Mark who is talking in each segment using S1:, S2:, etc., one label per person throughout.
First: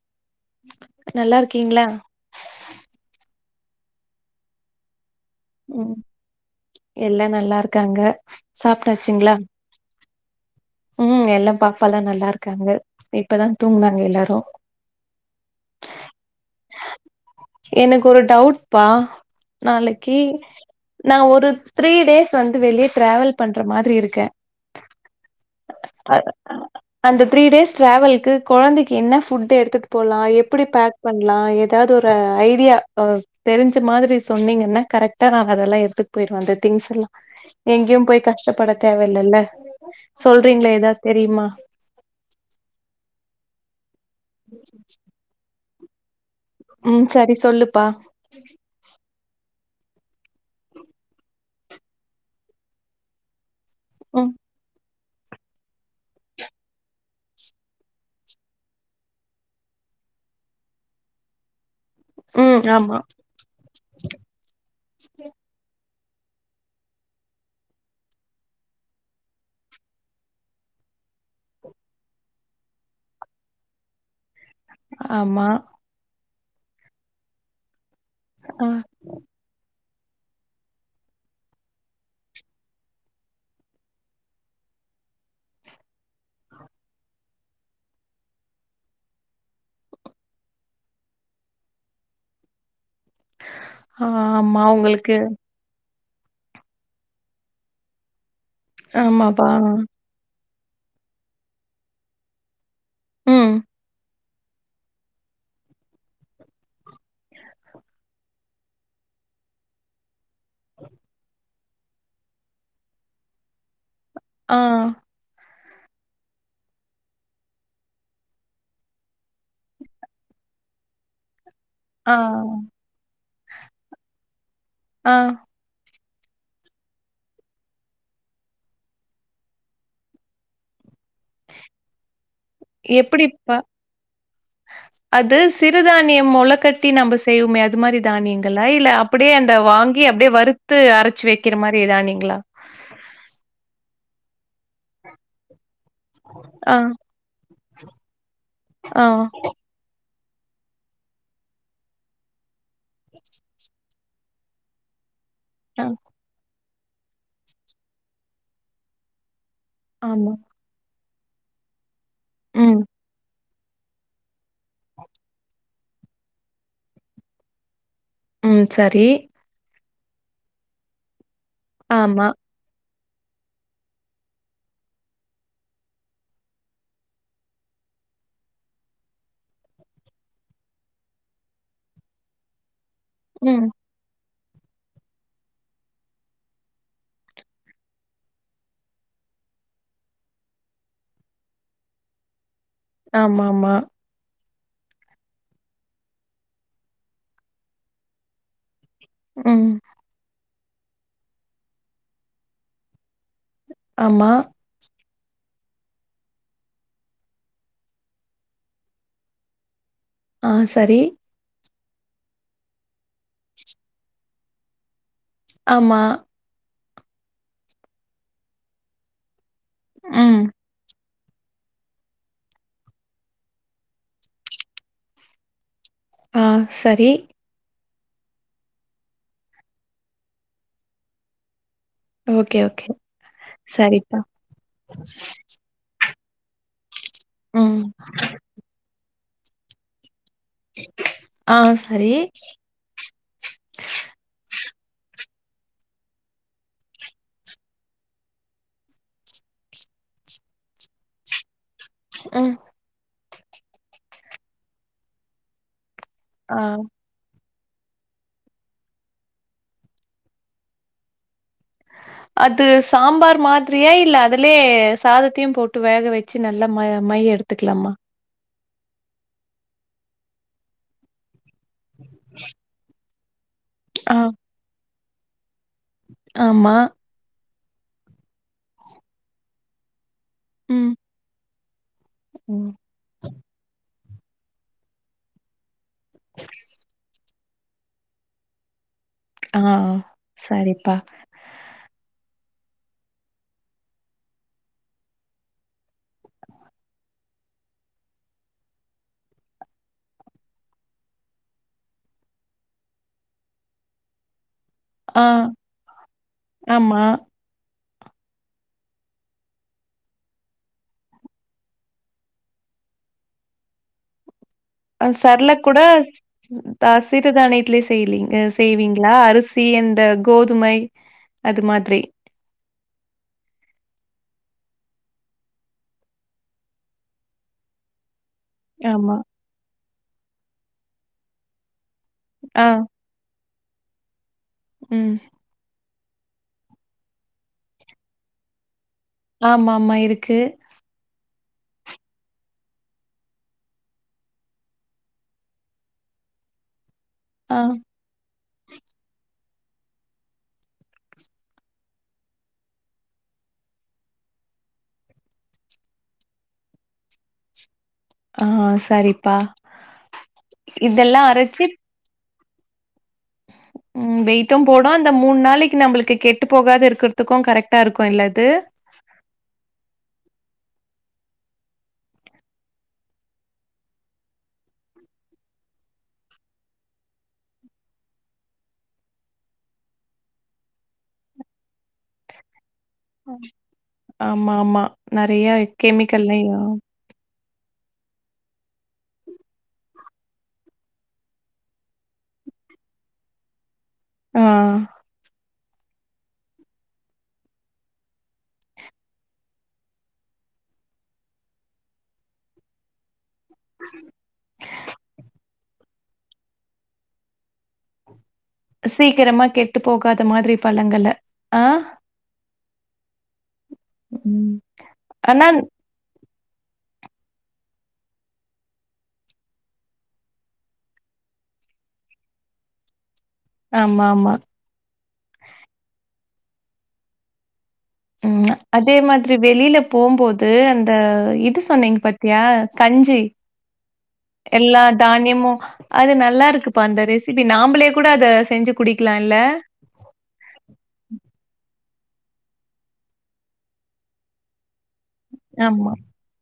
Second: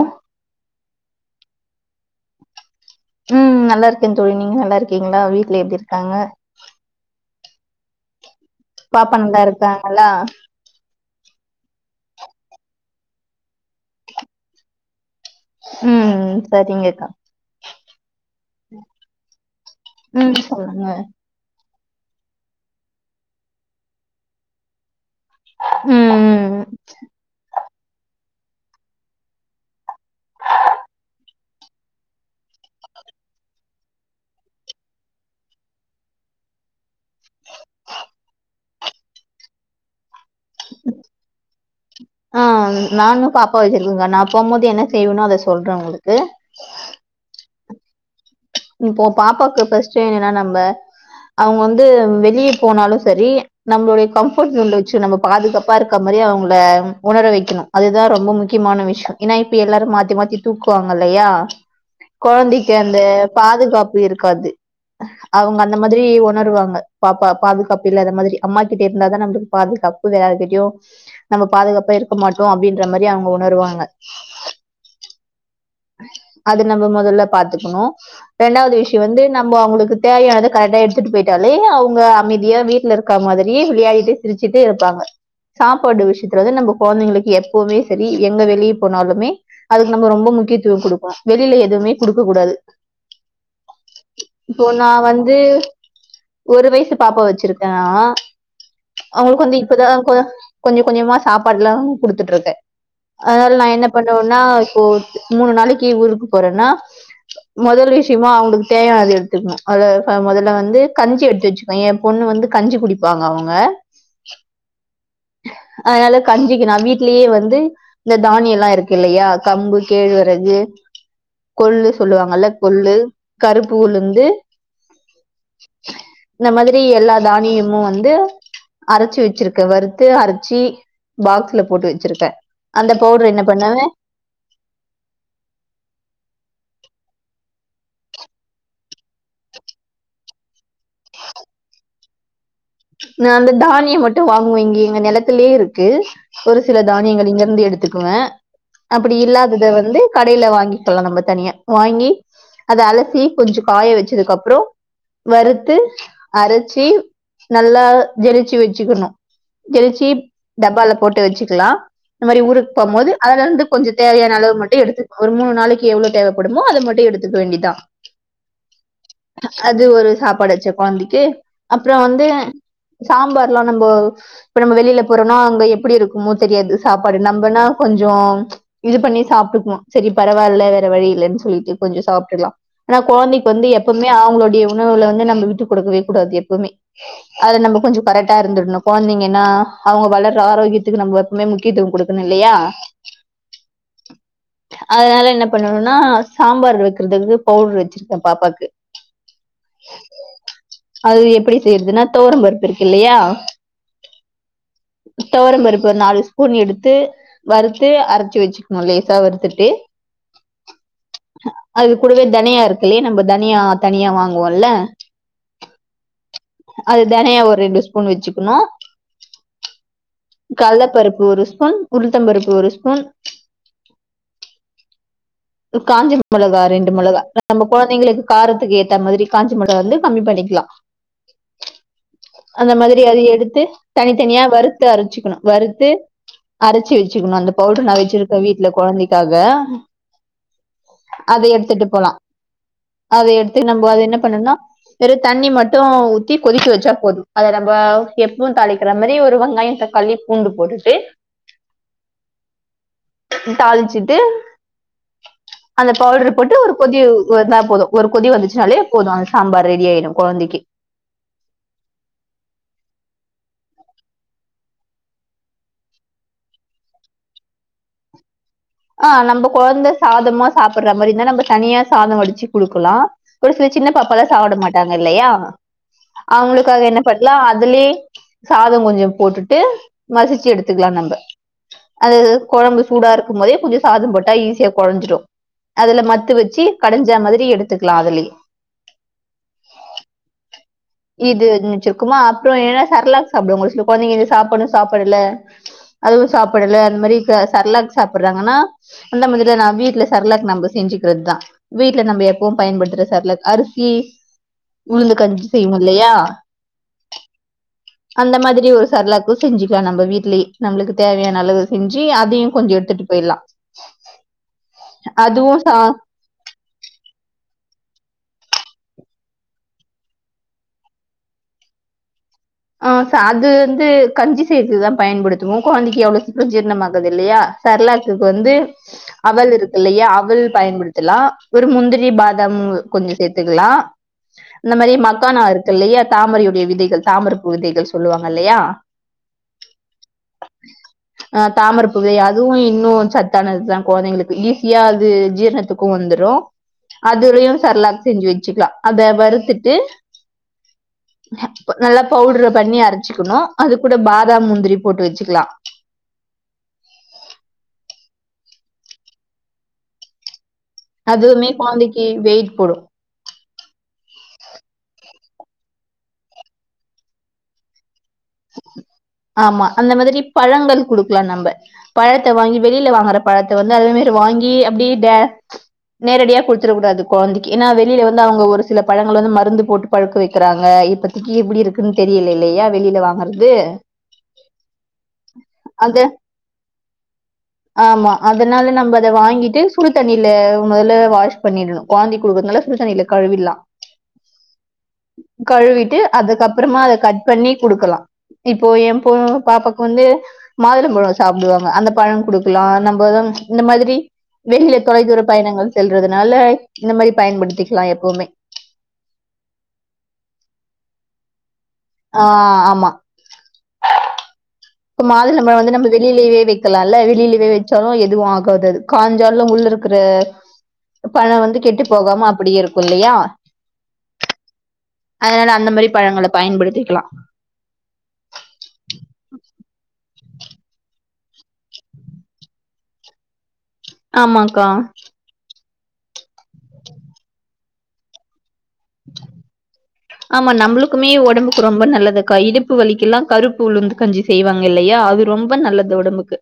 S1: அ
S2: நல்லாருக்கீங்ளா
S1: நல்லாருக்கே தோழி நீங்க நல்லாருக்கீங்ளா வீட்ல எப்டி
S2: ம்
S1: இருக்காங்க
S2: எல்லா நல்லாருக்காங்க சாப்ட்டாச்சிங்ளா
S1: டாங்களா
S2: ம் எல்லா பாப்பால்லா நல்லாருக்காங்க இப்ப தா தூங்னாங்க எல்லாரு
S1: ம் சரிங்கக்கா
S2: எனக் ஒரு டவுட்ப்பா நாளைக்கு
S1: ம் சொல்லுங்க
S2: நா ஒரு த்ரீ டேஸ் வந்து வெளிய டிராவல் பண்ற மாதிரி இருக்க
S1: ம்
S2: அ
S1: ம்
S2: அந்த த்ரீ டேஸ் ட்ராவல்க்கு கொழந்தைக்கு என்ன ஃபுட் எடுத்துட்டு போலா எப்பிடி பேக் பண்லா எதாவது ஒரு ஐடியா ஆ தெரிஞ்ச மாதிரி சொன்னீங்கன்னா கரக்ட்டா நா அதெல்லா எடுத்துட் போய்ருவே அந்த திங்ஸ் எல்லா எங்கயு போய் கஷ்டப்பட தேவ இல்லல்ல சொல்றீங்ளா எதாவ்து தெரியுமா
S1: ஆ நானு பாப்பா வெச்சிருக்கங்க நா போம்போது என்ன செய்வனோ அத சொல்றே உங்களுக்கு
S2: ம் சரி சொல்லுப்பா
S1: இப்போ பாப்பாக்கு ஃபர்ஸ்ட் என்னன்னா நம்ப அவங்க வந்து வெளிய போனாலு சரி நம்மளுடைய
S2: ம்,
S1: கம்ஃபோர்ட் ஜோன்ல வச்சு நம்ம பாதுகாப் ப்பா இருக்க மாரி அவங்கள உணர வைக்கணு அதுதான் ரொம்ப முக்கியமான விஷயம் ஏன்னா இப்ப எல்லாரு மாத்தி மாத்தி தூக்குவாங்கல்லையா
S2: ம்
S1: கொழந்தைக்கு
S2: ஆமா,
S1: அந்த பாதுகாப்பு இருக்காது அவங்க அந்த மாதிரி உணருவாங்க பாப்பா பாதுகாப்பு இல்லாத மாதிரி அம்மா கிட்ட இருந்தாதான் நம்மளுக்கு பாதுகாப்பு புள்ள யார்கிட்டயு நம்ம பாதுகாப்பா இருக்க மாட்டோ அப்டின்ற மாரி அவங்க உணருவாங்க
S2: ஆமா
S1: அது நம்ம முதல்ல பாத்துக்கணும்
S2: அ,
S1: ரெண்டாவது விஷ இப்ப வந்து நம்ம அவங்களுக்கு தேவையானத கரெக்டா எடுத்துட்டு போயிட்டாலே அவங்க அமைதியா வீட்டுல இருக்கற மாதிரி வெளையாடிட்டு சிரிச்சுட்டு இருப்பாங்க சாப்பாடு விஷயத்துல வந்து நம்ப கொழந்தைங்களுக்கு எப்பவுமே செரி எங்க வெளியே போனாலுமே அதுக்கு நம்ப ரொம்ப முக்கியத்துவம் கொடுப்போம் வெளியில எதுவுமே கொடுக்க கூடாது
S2: ஆ ஆமா
S1: இப்போ நான்
S2: உங்களுக்கு
S1: வந்து ஒரு வயசு பாப்பாவ வச்சிருக்கேனா அவங்களுக்கு
S2: ஆமாப்பா.
S1: வந்து இப்பதான் கொ கொஞ்ச கொஞ்சமா சாப்பாடுல்லா கொடுத்துட்டு இருக்கே
S2: ம்.
S1: அதனால நான் என்ன பண்ணுவேனா இப்போ மூணு நாளைக்கு ஊருக்கு போறேன்னா முதல் விஷயமா அவங்களுக்கு தேவையானது எடுத்துக்கணு அதுல மொதல்ல வந்து கஞ்சி எடுத்து வச்சுக் ஏன் பொண்ணு வந்து கஞ்சி குடிப்பாங்க அவங்க
S2: ஆ
S1: அதனால கஞ்சிக்கு நா வீட்லயே வந்து இந்த தானியல்லா இருக்குல்லையா கம்பு கேழ்வரகு கொள்ளு
S2: ஆ,
S1: சொல்லுவாங்கல்ல கொள்ளு கருப்பு உளுந்து
S2: ஆ
S1: இந்த மாதிரி எல்லா தானியமு வந்து அரச்சு வச்சிருக்கே வறுத்து அரச்சி பாக்ஸ்ல போட்டு வச்சிருக்கேன் அந்த பவுடர் என்ன
S2: எப்படிப்பா?
S1: பண்ணுவே
S2: அது சிறுதானியம் மொளகட்டி நம்ப செய்யுவோமே அத் அது மாரி தானியங்களா இல்ல அப்டியே அந்த வாங்கி அப்டியே வறுத்து அரச்சு வைக்கிற மாரி தானியங்களா
S1: நான் அந்த தானியம் மட்டும் வாங்குவேன் இங்க எங்க நெலத்திலயேருக்கு ஒரு
S2: ஆ,
S1: சில தானியங்கள் இங்கருந்து எடுத்துக்குவேன்
S2: ஆ,
S1: அப்டி இல்லாதத வந்து கடயில வாங்கிக்கெலாம் நம்ப தனியா வாங்கி அத அலசி கொஞ்சம் காய வச்சதுக்கு அப்றம் வறுத்து
S2: ஆ,
S1: அரச்சி நல்லா ஜெரிச்சு வச்சுக்கணும் ஜெரிச்சு
S2: ஆமா.
S1: டப்பால போட்டு வச்சுக்கலாம் இந்த மாதிரி ஊருக்கு
S2: ம்,
S1: போகும் போது அதுலருந்து கொஞ்சம் தேவையான அளவு மட்டும் எடுத்துக்க ஒரு மூணு நாளைக்கு எவ்ளவு தேவைப்படுமோ அதை மட்டும் எடுத்துக்க வேண்டிதான்
S2: ம் செரி
S1: அது ஒரு சாப்பாடாச்சு கொழந்தைக்கு அப்றம் வந்து
S2: ஆமா.
S1: சாம்பார்ல்லாம் நம்போ இப்ப நம்ம வெளியில போறோம்னா அங்க எப்டி இருக்குமோ தெரியாது சாப்பாடு நம்மனா கொஞ்சம் இது பண்ணி சாப்பிட்டுக்குவோம் செரி பரவாயில்ல வேற வழி இல்லைன்னு சொல்லிட்டு கொஞ்சம் சாப்பிட்டுக்கலாம் ஆனா கொழந்தைக்கு
S2: ம்.
S1: வந்து எப்பவுமே அவங்களுடைய உணவுல வந்து நம்மவிட்டு கொடுக்கவே கூடாது எப்பவுமே அத நம்ப கொஞ்சம் கரெக்டா இருந்துக்கனும் கொழந்தைங்கன்னா அவங்க வளர்ற ஆரோக்கியத்துக்கு நம்ப எப்பவுமே முக்கியத்துவம் கொடு இல்லையா
S2: ஆமா ஆமா
S1: அதனால என்ன பண்ணணும்னா சாம்பார் வைக்கறதுக்கு பவுடர் வச்சிருக்கேன் பாப்பாக்கு
S2: ம்
S1: அது எப்டி செய்றதுன்னா தொவரம்பருப்பு இருக்கு இல்லையா
S2: ஆமா
S1: தொவரம்பருப்பு நாலு ஸ்பூன் எடுத்து வறுத்து அரைச்சு வச்சுக்ணு லேசா வறுத்துட்டு
S2: ஆ சரி
S1: அது கூடவே தனியா இருக்குல்லையா நம்ம தனியா தனியா வாங்குவோம்ல்ல
S2: ஆமா
S1: அது தனியா ஒரு ரெண்டு ஸ்பூன் வச்சுக்ணு
S2: ம்.
S1: கல்லப்பருப்பு ஒரு ஸ்பூன், உளுத்தம்பருப்பு ஒரு ஸ்பூன் காஞ்சின
S2: ஆ
S1: மொளகா ரெண்டு
S2: சரி.
S1: மொளகா நம்ம கொழந்தைங்களுக்கு காரத்துக்கு ஏத்த மாதிரி காஞ்ச மொளகா வந்து கம்மி பண்ணிக்லா
S2: ஓகே,
S1: அந்த
S2: ஓகே.
S1: மாதிரி அது எடுத்து
S2: சரிப்பா
S1: தனித்தனியா வறுத்து அரைச்சுக்ணு வறுத்து அரச்சி வச்சுக்குணு அந்த
S2: ம்
S1: பவுடரு நா வச்சிருக்கே வீட்ல கொழந்தைக்காக அத
S2: ஆ
S1: எடுத்துட்டு போலா
S2: சரி
S1: அத எடுத்து நம்ப அது என்ன பண்ணுனா வெறு தண்ணி மட்டு ஊத்தி கொதிக்க வச்சா போது, அத நம்ப எப்பவு தாளிக்கிற மாரி ஒரு வெங்காயோ‌ தக்காளி பூண்டு போட்டுட்டு
S2: ஆ
S1: தாளிச்சுட்டு அந்த பவுடரு போட்டு
S2: ஆ
S1: ஒரு கொதி வந்தா போதும் ஒரு கொதி வந்துச்சுனாலே போது அந்த சாம்பார் ரெடி ஆயிடு கொழந்தைக்கி
S2: அது சாம்பார் மாதிரியா இல்ல அதுலயே சாதத்தையு போட்டு வேக வச்சு நல்லா ம மைய எடு த்துக்லாமா
S1: ஆ, நம்ப கொழந்த சாதமா சாப்புட்ற மாரி இருந்தா நம்ப தனியா சாதம் வடிச்சு குடுக்கலா ஒரு சில சின்ன
S2: ஆ
S1: பாப்பாலா சாப்ட மாட்டாங்க இல்லையா
S2: ஆமா
S1: அவங்களுக்காக என்ன பண்லா அதுலயே சாத கொஞ்சோ போட்டுட்டு மசிச் சி எடுத்துக்லா
S2: ம்
S1: நம்ப அது
S2: ம்
S1: கொழம்பு சூடாரு க்கும் போதே கொஞ்சோ சாதம் போட்டா ஈஸியா கொழஞ்சிடு அதுல மத்து வச்சி கடஞ்சா மாதிரி எடுத்துக்லா அதுலயே
S2: ஆ, சரிப்பா
S1: இது ஒண்ணு வச்சுருக்கோமா அப்றோ என்ன செர்லாக் சாப்டுவாங்க ஒரு சில கொழந்தைங்க இது சாப்புட்னு சாப்படல அதுவு சாப்புடல அந்த மாரி செர்லாக் சாப்புட்றாங்கனா அந்த மாதிரிதா நா வீட்ல செர்லாக் நம்ப செஞ்சுக்றதுதா வீட்ல நம்ப எப்பவு பயன்படுத்துற செர்லாக், அரிசி உளுந்து
S2: ஆ
S1: கஞ்சி செய்வோ இல்லயா
S2: ஆமா
S1: அந்த மாதிரி ஒரு செர்லாக்கு செஞ்சுக்கலா நம்ப வீட்லயே நம்ளுக்கு தேவயான அளவு செஞ்சு அதயு கொஞ்சோ எடுத்துட்டு போயிர்லா
S2: அந்த செர்லாக் கூட ம் தா சிறு தானியத்திலே செய்லிங் க செய்வீங்களா அரிசி அந்த கோதுமை அது மாதிரி
S1: ஆ ச அது வந்து கஞ்சி செய்றதுக்குதா பயன்படுத்துவோ கொழந்தைக்கு அவ்ளோ சீக்ரோ ஜீர்ணம் ஆகாது இல்லயா செர்லாக்குக்கு வந்து
S2: ஆமா
S1: அவல் இருக்கு இல்லயா அவல் பயன்படுத்தலா ஒரு முந்திரி பாதம்
S2: ஆ
S1: கொஞ்சோ சேத் துக்லா இந்த மாரி
S2: ம்
S1: மக்கானா இருக்கு இல்லயா தாமரயுடைய விதைகள் தாமரப் பூ விதைகள் சொல்லுவாங்க இல்லயா
S2: ஆமாமா இருக்கு
S1: அ தாமரப்பூவெ அதுவு இன்னு சத்தானதுதா கொழந்தைங்களுக்கு ஈஸியா அது ஜீரணத்துக்கு வந்துரோ அதுளயு
S2: ஆ
S1: செர்லாக்ஸ் செஞ்சு வச்சுக்லா அத வறுத்துட்டு ப்பு நல்லாப் பவ்ட்ர பண்ணி அரச்சிக்கணு அது கூட பாதாம் முந்திரி போட்டு வெச்சுக்லா
S2: ஆ சரிப்பா இதெல்லா
S1: அதுவுமே
S2: அரைச்சு
S1: கொழந்தைக்கு வெயிட் போடு
S2: ம் வெயிட்டு போடு அந்த மூணு நாளைக்கு நம்ளுக்கு கெட்டு போகாது இருக்குறதுக்கு கரெக்ட்டா இருக்கு இல்ல இது
S1: ஆமா அந்த மாதிரி பழங்கள் குடுக்லா நம்ப பழத்த வாங்கி வெளில வாங்ற பழத்த வந்து அதே மாரி வாங்கி அப்டியே டே நேரடியா குடுத்துற கூடாது கொழந்திக்கு ஏன்னா வெளில வந்து அவுங்க ஒரு சில பழங்கள வந்து மருந்து போட்டு பழுக்க வெக்கிறாங்க இப்பத்திக்கி எப்டி இருக்குன்னு தெரியல இல்லயா வெளில வாங்
S2: ஆமா ஆமா நெறைய
S1: அது
S2: கெமிக்கல்லயா
S1: ஆமா அதனால நம்ப அத வாங்கிட்டு சுடு தண்ணில மொதல வாஷ் பண்ணிடணு கொழந்தைக்கு குடுக்குறதுனால சுடு தண்ணில கழிவிருலா
S2: ஆ
S1: கழுவிட்டு அதுக்கப்றமா அத கட் பண்ணி குடுக்கலா இப்போ எ பொ பாப்பாக்கு வந்து மாதுளோ பழோ சாப்டுவாங்க அந்த பழோ குடுக்கலா நம்போ தாம் இந்த மாதிரி வெளில தொலைதூர பயணங்கள் செல்றதுனால இந்த மாதிரி பயன்படுத்திக்கலா எப்போமே
S2: சீக்கரமா கெட்டு போகாத மாதிரி பழங்கள ஆ
S1: ஆ ஆமா
S2: ம்
S1: ப்ப மாதுளம்
S2: ஆனா
S1: பழம் வந்து நம்ளுக் வெளிலியவே வெக்கலால்ல வெளிலியவே வெச்சாலு எதுவு ஆகாது அது காஞ்சாலு உள்ளருக்குற பழோ வந்து கெட்டு போகாம அப்டியே இருக்கு இல்லயா
S2: ஆமா ஆமா
S1: அதனால அந்த மாரி பழங்கள பயன்படுத்திக்கலா
S2: ம் அதே மாதிரி வெளில போம்போது அந்த இது சொன்னீங்க பாத்தியா கஞ்சி
S1: ஆஹ [inaudible]
S2: எல்லா தான்யமு அது நல்லா இருக்குப்பா அந்த ரெசிபி நாம்பளே கூட அத செஞ்சுப் குடிக்கலா இல்ல
S1: ஆமா நம்ளுக்குமே உடம்புக்கு ரொம்ப நல்லது கா இடுப்பு வலிக்கெல்லா கருப்பு உளுந்து கஞ்சி செய்வாங்க இல்லையா ரொம்ப
S2: ஆமா
S1: நல்லது உடம்புக்கு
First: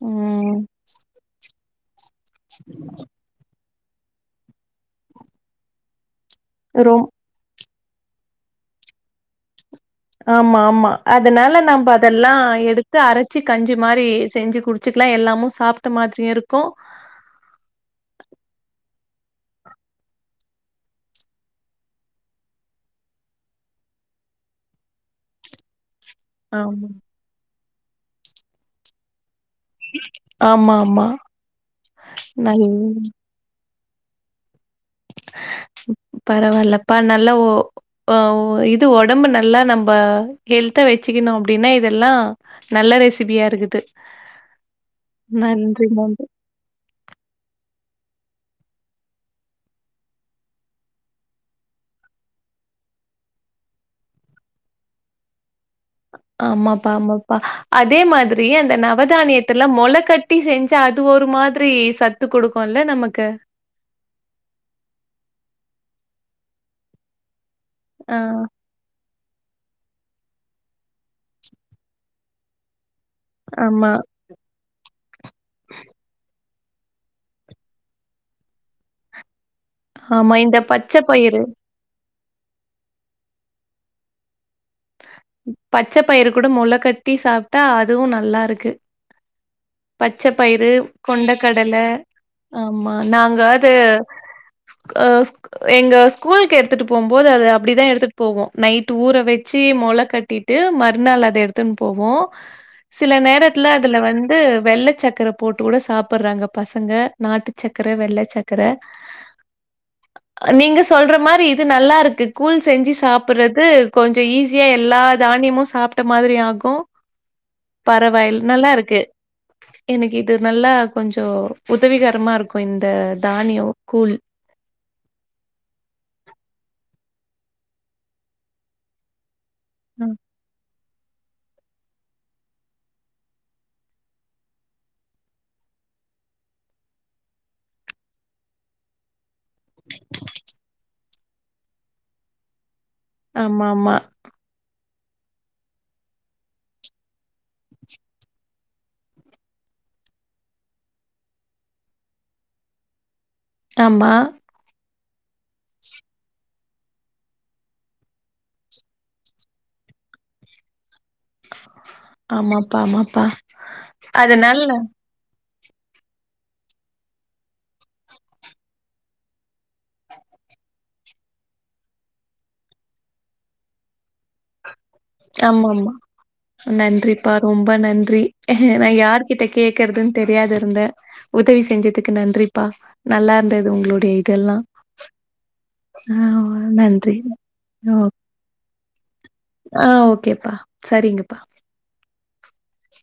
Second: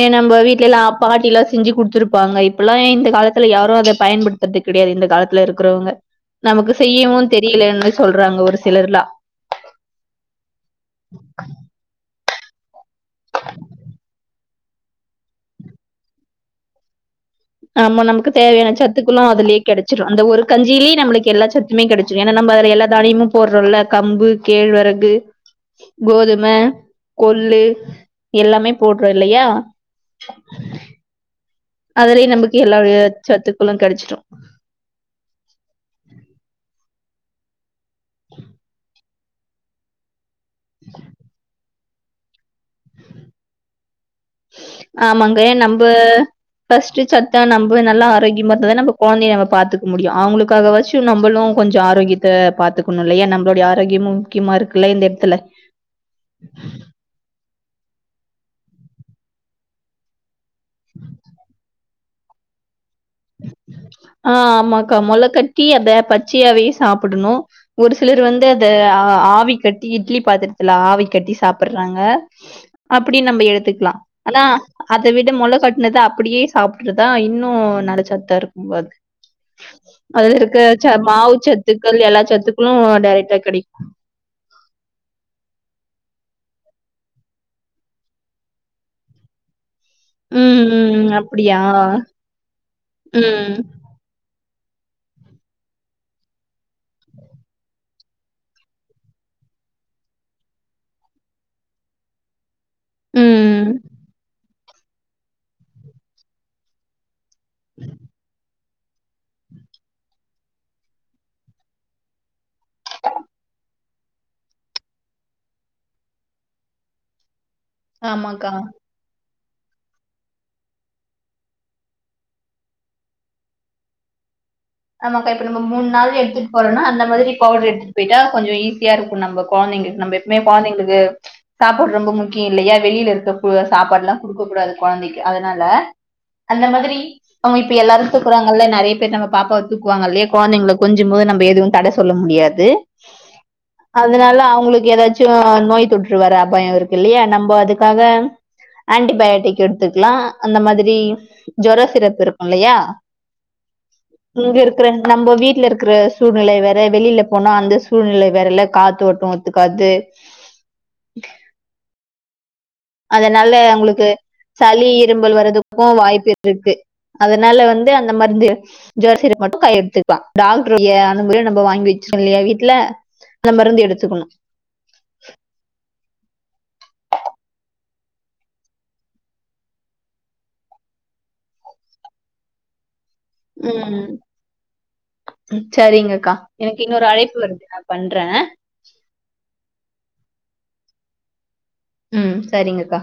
S1: ஏ நம்ம
S2: ம்
S1: வீட்டுல எல்லாம் பாட்டி எல்லாம் செஞ்சு கொடுத்துருப்பு பாங்க இப்பல்லா இந்த காலத்துல யாரும் அத பயன்படுத்துறது கிடையாது இந்த காலத்துல இருக்குறவங்க நமக்கு
S2: ரொம்
S1: செய்யவு தெரியலன்னு சொல்றாங்க ஒரு சிலர்லா
S2: ஆமா ஆமா அதனால நம்ம அதெல்லா எடுத்து அரைச்சி கஞ்சி மாரி செஞ்சி குடு ச்சிக்கலா எல்லாமு சாப்ட்ட மாதிரியு இருக்கு
S1: ஆமா நமக்கு தேவையான சத்துக்களு அதுலயே கெடைச்சிடும் அந்த ஒரு கஞ்சியிலேயே நம்ளுக்கு எல்லாச் சத் துமே கெடைச்சிடு ஏனா நம்ம அதுல எல்லா தானியமு போட்றோன்ல கம்பு கேழ்வரகு கோதும
S2: ஆமா.
S1: கொல்லு எல்லாமே போட்றோ இல்லையா
S2: ஆமா ஆமா
S1: அதுலயே நமக்கு எல்லா வகை சத்துக்களு கெடச்சிடு
S2: பரவால்லப்பா நல்ல ஓ ஓ வ் இது உடம்பு நல்லா நம்ப ஹெல்தா வெச்சுக்கணு அப்டின்னா இதெல்லா நல்ல ரெசிபியா இருக்குது
S1: ஆமாங்க நம்ப
S2: நன்றி நன்றி.
S1: ஃபஸ்ட்டு சத்தா நம்ம நல்லா ஆரோக்கியமா இருந்தாதா நம்ம கொழந்தைய நம்ம பாத்துக்க முடியு அவங்களுக்காக வாச்சு நம்மளு கொஞ்சோ ஆரோகியத்த பாத்துக்கணு இல்லியா நம்மளோட ஆரோக்கியமு முக்கியமா இருக்குல்ல இந்த எடத்துல
S2: ஆமாப்பா ஆமா ப்ப அதே மாதிரி அந்த நவதானியத்துல மொள கட்டி செஞ்சா அது ஒரு மாதிரி சத் த்து குடுக்குல்ல நமக்கு
S1: ஆ ஆமாக்கா மொளக்கட்டி அத பச்சையாவே சாப்பிடணு ஒரு
S2: ஆ
S1: சிலரு வந்து இந்த ஆவி கட்டி இட்லி பாத்திரத்துல ஆவி கட்டி சாப்பிடுறாங்க அப்டி நம்ம
S2: ஆமா
S1: எடுத்துக்கலா ஆனா அத விட மொள கட்டினத அப்டியே சாப்ட்டறதா இன்னு நல்ல சத்தா இருக்கு அதுல
S2: ஆமா. இந்த
S1: இருக்க
S2: பச்ச
S1: மாவு
S2: பயிறு
S1: சத்துக்கள் எல்லா சத்துக்களு டேரெக்டா கெடைக்கு
S2: பச்ச பயிறு கூட மொள கட்டி சாப்ட்டா அதுவு நல்லா இருக்கு பச்ச
S1: ம்,
S2: பயிறு
S1: ம். அப்படியா?
S2: கொண்டக்கடல ஆமா நாங்க
S1: ம்,
S2: அது [unintelligible] எங்க ஸ்கூலுக்கு எடுத்துட்டு போம்போது அத அப்பிடிதா எடுத்துட்டு போவோ நைட் ஊற வெச்சு மொள கட்டிட் ட்டு மறுநாள் அத எடுத்துன்னு போவோ சில
S1: ம்.
S2: நேரத்துல அதுல வந்து வெள்ள சக்கர போட்டு கூட சாப்ட்டுறாங்க பசங்க நாட்டு சக்கர வெள்ள சக்கர
S1: [inaudible]
S2: நீங்க சொல்ற மாரி இது நல்லா இருக்கு கூழ் செஞ்சு சாப்ட்டுறது கொஞ்சோ ஈஸியா எல்லா தானியமு சாப்ட்ட மாதிரி ஆகு பரவாயில்
S1: ஆமாக்கா.
S2: நல்லா இருக்கு எனக்கு இது நல்லா கொஞ்சோ உதவிகரமா இருக்கு இந்த தானியோ கூழ்
S1: நமக்கு இப்ப நம்ம மூணு நாள் எடுத்துட்டு போறோனா அந்த மாதிரி பவுடர் எடுத்துட்டு போயிட்டா கொஞ்சோ ஈஸியா இருக்கு நமக்கு கொழந்தீங்ளுக்
S2: ம்
S1: நம்ம எப்பமே கொழந்தீங்ளுக்கு சாப்பாடு ரொம்ப முக்கியோ இல்லியா வெளில இருக்க சாப்பாடு எல்லா குடுக்க கூடாது கொழந்திக்கு அதனால அந்த மாதிரி அவங்க இப்ப எல்லாரு துக்குறாங்கல்ல நெறைய பேர் நம்ம பாப்பா தூக்குவாங்கல்லையா கொழந்தைகள கொஞ்சு சும் போது நம்ம எதுவு தட சொல்ல முடியாது
S2: ஆமா ஆமா
S1: அதனால அவங்களுக்கு ஏதாச்சு கொஞ்சோ நோய் தொற்று வர அபாயோ இருக்கு இல்லியா நம்ப அதுக்காக ஆன்டிபயாட்டிக் எடுத்துக்லா அந்த மாதிரி ஜொர சிரப் இருக்குல்லியா
S2: ஆமா
S1: இங்க இருக்கிற நம்ம வீட்ல இருக்கிற சூழ்நிலை வேற வெளில போனா அந்த சூழ்நிலை வேறல்ல காத்தோட்டோ ஒத்துக்காது
S2: ஆமாப்பா ஆமாப்பா
S1: அதனால உங்களுக்கு
S2: அதுனால
S1: சளி இரும்பல் வரதுக்கு வாய்ப்பு இருக்கு அதனால வந்து அந்த மருந்து ஜொர சிரப் மட்டு கைலயெடுத்துக்லா டாக்டர் [unintelligible] நம்ம வாங்கி வெச்சோம்ல்லயா வீட்ல அந்த மருந்து எடுத்துக்கணு
S2: ஆமாம்மா நன்றிப்பா ரொம்ப நன்றி நா யாருகிட்ட கேக்குறதுன்னு தெரியாது இருந்தே உதவி செஞ்சதுக்கு நன்றிப்பா நல்லா இருந்தது உங்களுடைய இதெல்லா
S1: செரிங்க
S2: ஆ
S1: அக்கா எனக்கு இன்னொரு
S2: நன்றி
S1: அழைப்பு வருது நா
S2: ஓ
S1: பண்றே
S2: ஆ ஓகேப்பா செரிங்கப்பா
S1: ம் சரிங்கக்கா